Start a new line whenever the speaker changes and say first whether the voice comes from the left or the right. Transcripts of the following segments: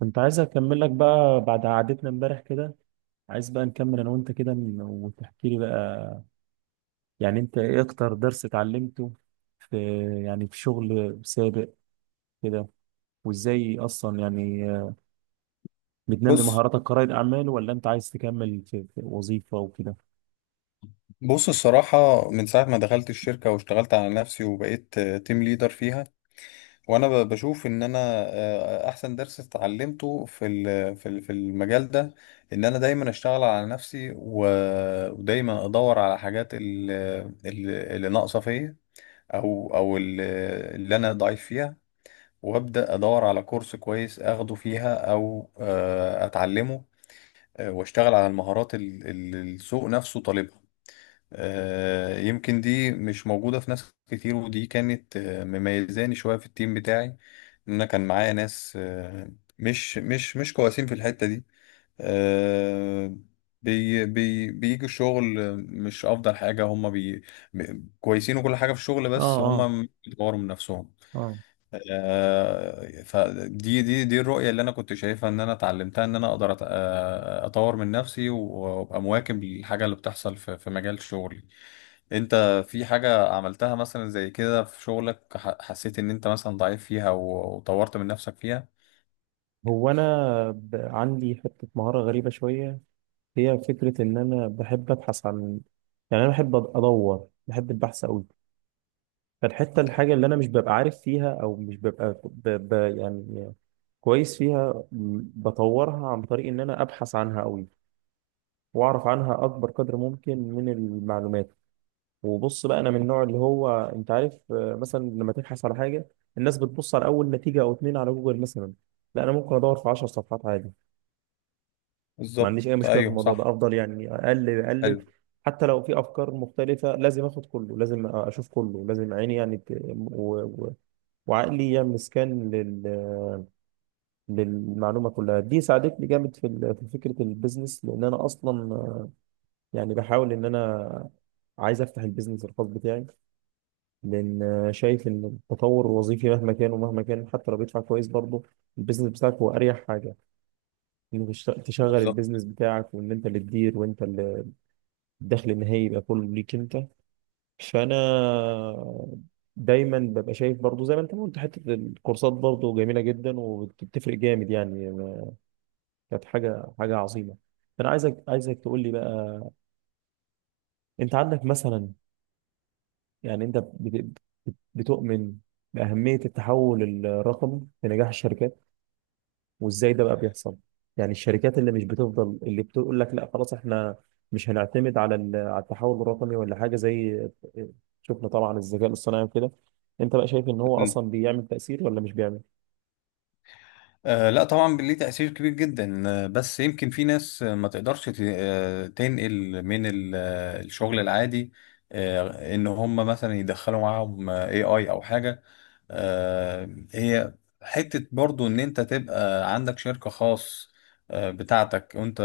right: كنت عايز اكمل لك بقى بعد قعدتنا امبارح كده. عايز بقى نكمل انا وانت كده وتحكي لي بقى، يعني انت ايه اكتر درس اتعلمته في يعني في شغل سابق كده؟ وازاي اصلا يعني بتنمي
left: بص
right: مهاراتك كرائد اعمال ولا انت عايز تكمل في وظيفة وكده؟
left: بص الصراحة، من ساعة ما دخلت الشركة واشتغلت على نفسي وبقيت تيم ليدر فيها وأنا بشوف إن أنا أحسن درس اتعلمته في المجال ده إن أنا دايما أشتغل على نفسي ودايما أدور على حاجات اللي ناقصة فيا، أو اللي أنا ضعيف فيها، وأبدأ أدور على كورس كويس أخده فيها أو أتعلمه. وأشتغل على المهارات اللي السوق نفسه طالبها. يمكن دي مش موجودة في ناس كتير، ودي كانت مميزاني شوية في التيم بتاعي. إن أنا كان معايا ناس مش كويسين في الحتة دي، آه، بي بي بيجوا الشغل، مش أفضل حاجة. هما كويسين وكل حاجة في الشغل،
right: اه.
left: بس
right: اه.
left: هما بيطوروا من نفسهم.
right: اه.
left: فدي دي دي الرؤية اللي انا كنت شايفها، ان انا اتعلمتها ان انا اقدر اطور من نفسي وابقى مواكب للحاجة اللي بتحصل في مجال شغلي. انت في حاجة عملتها مثلا زي كده في شغلك، حسيت ان انت مثلا ضعيف فيها وطورت من نفسك فيها؟
right: هو انا عندي حتة مهارة غريبة شوية، هي فكرة ان انا بحب ابحث عن، يعني انا بحب ادور، بحب البحث قوي. فالحتة، الحاجة اللي أنا مش ببقى عارف فيها أو مش ببقى يعني كويس فيها، بطورها عن طريق إن أنا أبحث عنها أوي، وأعرف عنها أكبر قدر ممكن من المعلومات. وبص بقى، أنا من النوع اللي هو، أنت عارف، مثلا لما تبحث على حاجة، الناس بتبص على أول نتيجة أو اتنين على جوجل مثلا. لا، أنا ممكن أدور في 10 صفحات عادي، ما
left: بالظبط،
right: عنديش أي مشكلة في
left: ايوه
right: الموضوع ده،
left: صح.
right: أفضل يعني أقلب أقلب.
left: حلو.
right: حتى لو في أفكار مختلفة، لازم آخد كله، لازم أشوف كله، لازم عيني يعني و... وعقلي يا مسكان للمعلومه كلها. دي ساعدتني جامد في في فكره البيزنس، لان انا اصلا يعني بحاول ان انا عايز افتح البيزنس الخاص بتاعي، لان شايف ان التطور الوظيفي مهما كان ومهما كان، حتى لو بيدفع كويس، برضه البيزنس بتاعك هو اريح حاجه، انك تشغل
left: بالظبط.
right: البيزنس بتاعك، وان انت اللي تدير، وانت اللي الدخل النهائي يبقى كله ليك انت. فانا دايما ببقى شايف، برضو زي ما انت ما قلت، حته الكورسات برضو جميله جدا، وبتفرق جامد يعني، كانت حاجه عظيمه. فانا عايزك تقول لي بقى، انت عندك مثلا، يعني انت بتؤمن باهميه التحول الرقمي في نجاح الشركات، وازاي ده بقى بيحصل؟ يعني الشركات اللي مش بتفضل، اللي بتقول لك لا خلاص احنا مش هنعتمد على على التحول الرقمي ولا حاجه زي، شفنا طبعا الذكاء الاصطناعي وكده، انت بقى شايف ان هو اصلا بيعمل تاثير ولا مش بيعمل؟
left: آه لا طبعا، ليه تأثير كبير جدا. بس يمكن في ناس ما تقدرش تنقل من الشغل العادي، ان هم مثلا يدخلوا معاهم اي اي او حاجة. هي حتة برضو، إن أنت تبقى عندك شركة خاص بتاعتك وأنت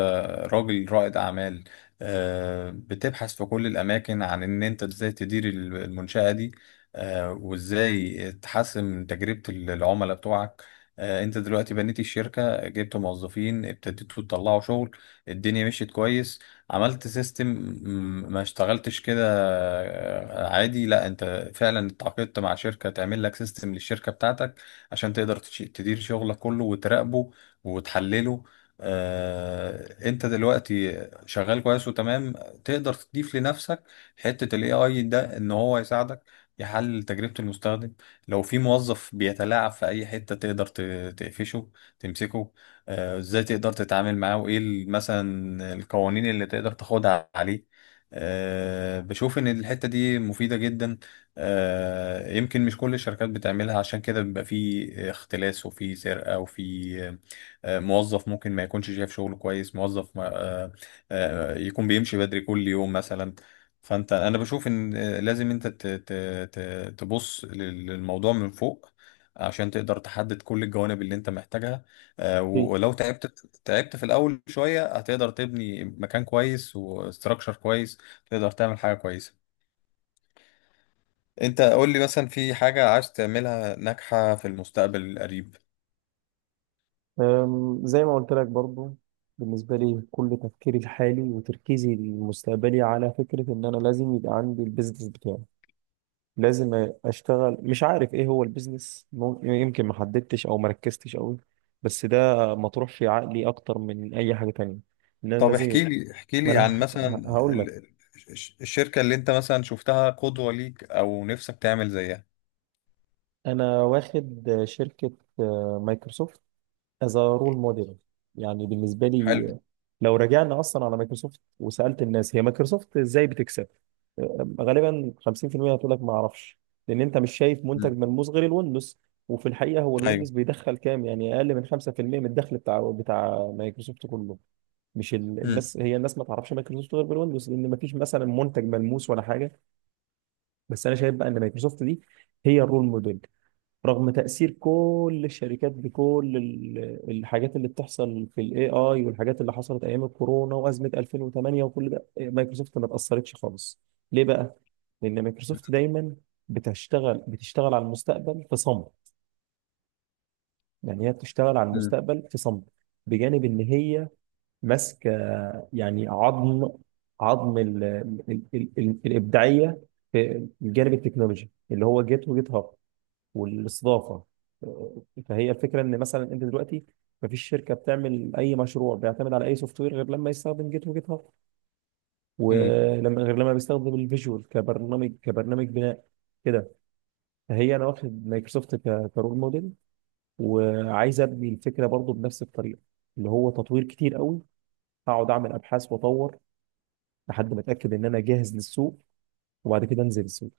left: راجل رائد أعمال، بتبحث في كل الأماكن عن إن أنت إزاي تدير المنشأة دي، وإزاي تحسن من تجربة العملاء بتوعك. أنت دلوقتي بنيت الشركة، جبت موظفين، ابتديتوا تطلعوا شغل، الدنيا مشيت كويس، عملت سيستم. ما اشتغلتش كده؟ عادي، لا انت فعلا اتعاقدت مع شركة تعمل لك سيستم للشركة بتاعتك عشان تقدر تدير شغلك كله وتراقبه وتحلله. انت دلوقتي شغال كويس وتمام، تقدر تضيف لنفسك حتة الاي اي ده، ان هو يساعدك يحلل تجربة المستخدم. لو في موظف بيتلاعب في اي حتة، تقدر تقفشه، تمسكه. ازاي تقدر تتعامل معاه، وايه مثلا القوانين اللي تقدر تاخدها عليه. بشوف ان الحتة دي مفيدة جدا. يمكن مش كل الشركات بتعملها، عشان كده بيبقى في اختلاس وفي سرقة وفي موظف ممكن ما يكونش شايف شغله كويس، موظف ما- آه، آه، يكون بيمشي بدري كل يوم مثلا. فانت، انا بشوف ان لازم انت تبص للموضوع من فوق عشان تقدر تحدد كل الجوانب اللي انت محتاجها.
right: في.
left: ولو تعبت في الاول شويه، هتقدر تبني مكان كويس وستراكشر كويس، تقدر تعمل حاجه كويسه. انت قول لي مثلا، في حاجه عايز تعملها ناجحه في المستقبل القريب؟
right: زي ما قلت لك برضو، بالنسبة لي كل تفكيري الحالي وتركيزي المستقبلي على فكرة إن أنا لازم يبقى عندي البيزنس بتاعي. لازم اشتغل، مش عارف ايه هو البيزنس، يمكن ما حددتش او ما ركزتش قوي، بس ده مطروح في عقلي اكتر من اي حاجه تانية، ان انا
left: طب
right: لازم.
left: احكي لي احكي
right: ما
left: لي عن
right: انا
left: مثلا
right: هقول لك،
left: الشركه اللي انت مثلا شفتها قدوه ليك او نفسك تعمل زيها.
right: انا واخد شركه مايكروسوفت as a role model، يعني بالنسبه
left: حلو.
right: لي. لو رجعنا اصلا على مايكروسوفت، وسالت الناس هي مايكروسوفت ازاي بتكسب، غالبا 50% هتقول لك ما اعرفش، لان انت مش شايف منتج
left: مم.
right: ملموس غير الويندوز. وفي الحقيقه هو
left: ايوه.
right: الويندوز بيدخل كام، يعني اقل من 5% من الدخل بتاع مايكروسوفت كله. مش ال...
left: مم.
right: الناس، هي الناس ما تعرفش مايكروسوفت غير بالويندوز، لان ما فيش مثلا منتج ملموس ولا حاجه. بس انا شايف بقى ان مايكروسوفت دي هي الرول موديل، رغم تأثير كل الشركات بكل الحاجات اللي بتحصل في الاي اي، والحاجات اللي حصلت ايام الكورونا وازمة 2008، وكل ده مايكروسوفت ما اتأثرتش خالص. ليه بقى؟ لان مايكروسوفت دايما بتشتغل على المستقبل في صمت، يعني هي بتشتغل على
left: مم.
right: المستقبل في صمت، بجانب ان هي ماسكه، يعني عظم ال ال ال ال الابداعيه في الجانب التكنولوجي، اللي هو جيت وجيت هاب والاستضافه. فهي الفكره ان مثلا انت دلوقتي مفيش شركه بتعمل اي مشروع بيعتمد على اي سوفت وير غير لما يستخدم جيت وجيت هاب،
left: مم.
right: ولما غير لما بيستخدم الفيجوال كبرنامج بناء كده. فهي انا واخد مايكروسوفت كرول موديل، وعايز ابني الفكره برضو بنفس الطريقه، اللي هو تطوير كتير قوي، هقعد اعمل ابحاث واطور لحد ما اتاكد ان انا جاهز للسوق، وبعد كده انزل السوق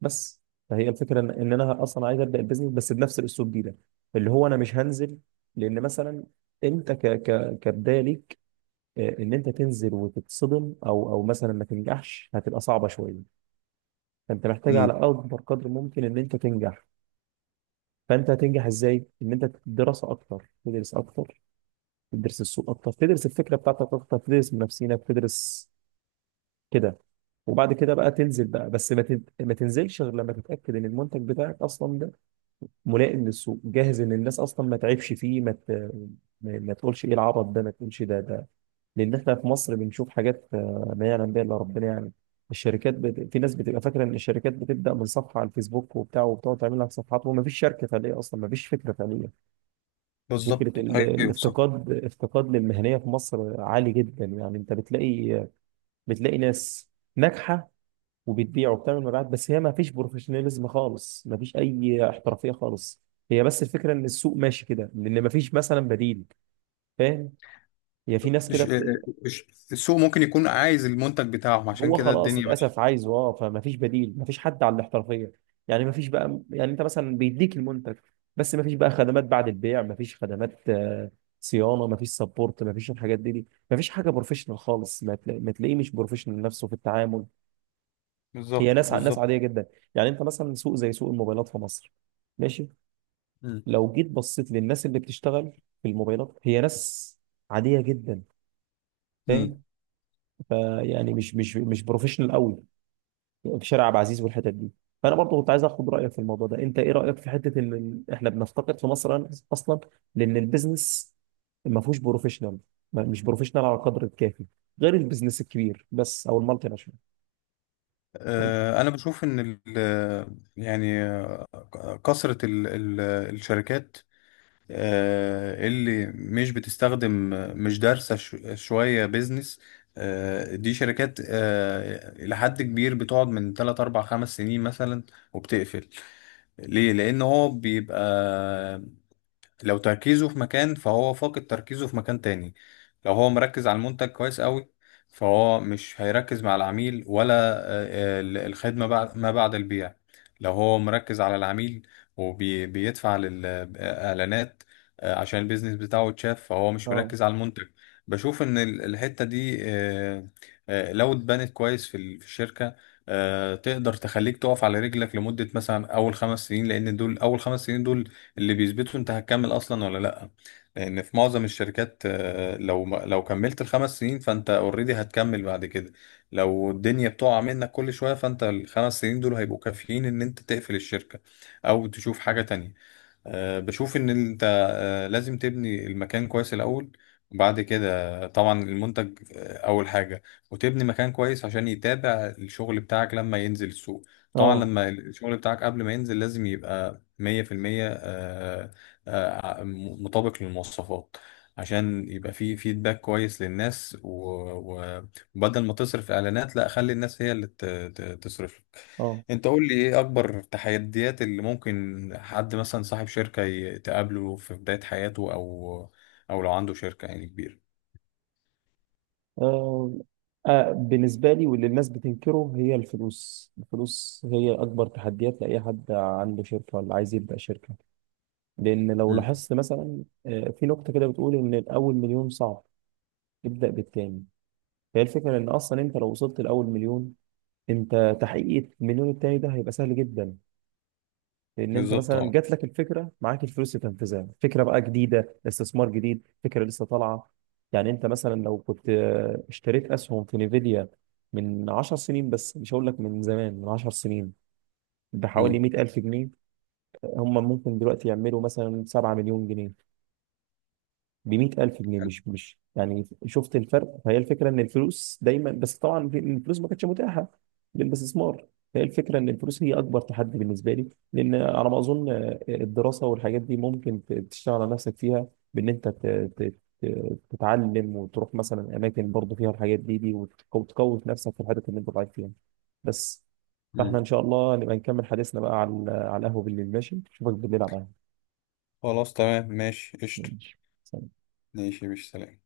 right: بس. فهي الفكره ان انا اصلا عايز ابدا البيزنس، بس بنفس الاسلوب ده، اللي هو انا مش هنزل. لان مثلا انت ك ك كبدايه ليك، ان انت تنزل وتتصدم، او مثلا ما تنجحش، هتبقى صعبه شويه. فانت محتاج على
left: مم.
right: اكبر قدر ممكن ان انت تنجح. فانت هتنجح ازاي؟ ان انت دراسه اكتر، تدرس اكتر، تدرس السوق اكتر، تدرس الفكره بتاعتك اكتر، تدرس منافسينك، تدرس كده. وبعد كده بقى تنزل بقى، بس ما تنزلش غير لما تتاكد ان المنتج بتاعك اصلا ملائم للسوق، جاهز، ان الناس اصلا ما تعبش فيه، ما تقولش ايه العبط ده، ما تقولش ده. لان احنا في مصر بنشوف حاجات ما يعلم بها الا ربنا يعني. الشركات في ناس بتبقى فاكره ان الشركات بتبدا من صفحه على الفيسبوك وبتاع، وبتقعد تعمل لك صفحات، وما فيش شركه فعليه اصلا، ما فيش فكره فعليه. فكره
left: بالظبط، ايوه صح.
right: الافتقاد، افتقاد للمهنيه في مصر عالي جدا، يعني انت بتلاقي ناس ناجحه، وبتبيع وبتعمل مبيعات، بس هي ما فيش بروفيشناليزم خالص، ما فيش اي احترافيه خالص. هي بس الفكره ان السوق ماشي كده لان ما فيش مثلا بديل. فاهم؟ هي في ناس كده
left: الش- السوق ممكن يكون عايز المنتج بتاعهم، عشان
right: هو
left: كده
right: خلاص
left: الدنيا ماشيه.
right: للاسف عايزه اه، فما فيش بديل، ما فيش حد على الاحترافيه. يعني ما فيش بقى، يعني انت مثلا بيديك المنتج، بس ما فيش بقى خدمات بعد البيع، ما فيش خدمات صيانه، ما فيش سبورت، ما فيش الحاجات دي. ما فيش حاجه بروفيشنال خالص، ما تلاقيه مش بروفيشنال نفسه في التعامل. هي
left: بالظبط،
right: ناس ناس
left: بالظبط.
right: عاديه جدا. يعني انت مثلا سوق زي سوق الموبايلات في مصر ماشي.
left: مم.
right: لو جيت بصيت للناس اللي بتشتغل في الموبايلات، هي ناس عادية جدا.
left: مم.
right: فاهم؟ فيعني مش بروفيشنال قوي في شارع عبد العزيز والحتت دي. فانا برضه كنت عايز اخد رايك في الموضوع ده. انت ايه رايك في حته ان احنا بنفتقد في مصر اصلا، لان البيزنس ما فيهوش بروفيشنال، مش بروفيشنال على القدر الكافي، غير البيزنس الكبير بس او المالتي ناشونال. فاهم؟
left: انا بشوف ان يعني كثرة الشركات اللي مش بتستخدم، مش دارسة شوية بيزنس، دي شركات إلى حد كبير بتقعد من 3 4 5 سنين مثلا وبتقفل. ليه؟ لأن هو بيبقى لو تركيزه في مكان، فهو فاقد تركيزه في مكان تاني. لو هو مركز على المنتج كويس قوي، فهو مش هيركز مع العميل ولا آه، آه، الخدمة بعد ما بعد البيع. لو هو مركز على العميل وبيدفع للإعلانات عشان البيزنس بتاعه يتشاف، فهو مش
right: اه.
left: مركز على المنتج. بشوف إن الحتة دي لو اتبنت كويس في الشركة، تقدر تخليك تقف على رجلك لمدة مثلا أول خمس سنين، لأن دول أول خمس سنين دول اللي بيثبتوا انت هتكمل اصلا ولا لا. لان في معظم الشركات، لو ما- لو كملت الخمس سنين فانت اوريدي هتكمل بعد كده. لو الدنيا بتقع منك كل شوية، فانت الخمس سنين دول هيبقوا كافيين ان انت تقفل الشركة او تشوف حاجة تانية. بشوف ان انت لازم تبني المكان كويس الاول، وبعد كده طبعا المنتج اول حاجه، وتبني مكان كويس عشان يتابع الشغل بتاعك لما ينزل السوق. طبعا
right: اه.
left: لما الشغل بتاعك قبل ما ينزل لازم يبقى 100%، آه، مطابق للمواصفات، عشان يبقى فيه فيدباك كويس للناس وبدل ما تصرف اعلانات، لا، خلي الناس هي اللي تصرف.
right: اه.
left: انت قول لي، ايه اكبر تحديات اللي ممكن حد مثلا صاحب شركة تقابله في بداية حياته، او او لو عنده شركة يعني كبيرة؟
right: آه. بالنسبة لي، واللي الناس بتنكره هي الفلوس. الفلوس هي أكبر تحديات لأي حد عنده شركة ولا عايز يبدأ شركة. لأن لو
left: امم.
right: لاحظت مثلا، في نقطة كده بتقول إن الأول مليون صعب، ابدأ بالتاني. فهي الفكرة إن أصلا أنت لو وصلت لأول مليون، أنت تحقيق المليون التاني ده هيبقى سهل جدا، لان انت
left: بالظبط.
right: مثلا
left: اه.
right: جات لك الفكره، معاك الفلوس تنفذها، فكره بقى جديده، استثمار جديد، فكره لسه طالعه. يعني انت مثلا لو كنت اشتريت اسهم في نيفيديا من 10 سنين، بس مش هقول لك من زمان، من 10 سنين، بحوالي
left: امم.
right: 100,000 جنيه، هم ممكن دلوقتي يعملوا مثلا 7 مليون جنيه. بمية ألف جنيه، مش يعني، شفت الفرق؟ فهي الفكرة إن الفلوس دايما، بس طبعا الفلوس ما كانتش متاحة للاستثمار. هي الفكرة إن الفلوس هي أكبر تحدي بالنسبة لي، لأن على ما أظن، الدراسة والحاجات دي ممكن تشتغل على نفسك فيها، بإن أنت ت- تتعلم، وتروح مثلا أماكن برضه فيها الحاجات دي، وتقوي في نفسك في الحاجات اللي أنت ضعيف فيها بس. فإحنا إن
left: امم.
right: شاء الله نبقى نكمل حديثنا بقى على القهوة بالليل، ماشي، أشوفك بالليل على القهوة.
left: خلاص تمام، ماشي، قشطة.
right: ماشي. سلام.
left: ماشي، مش سلام.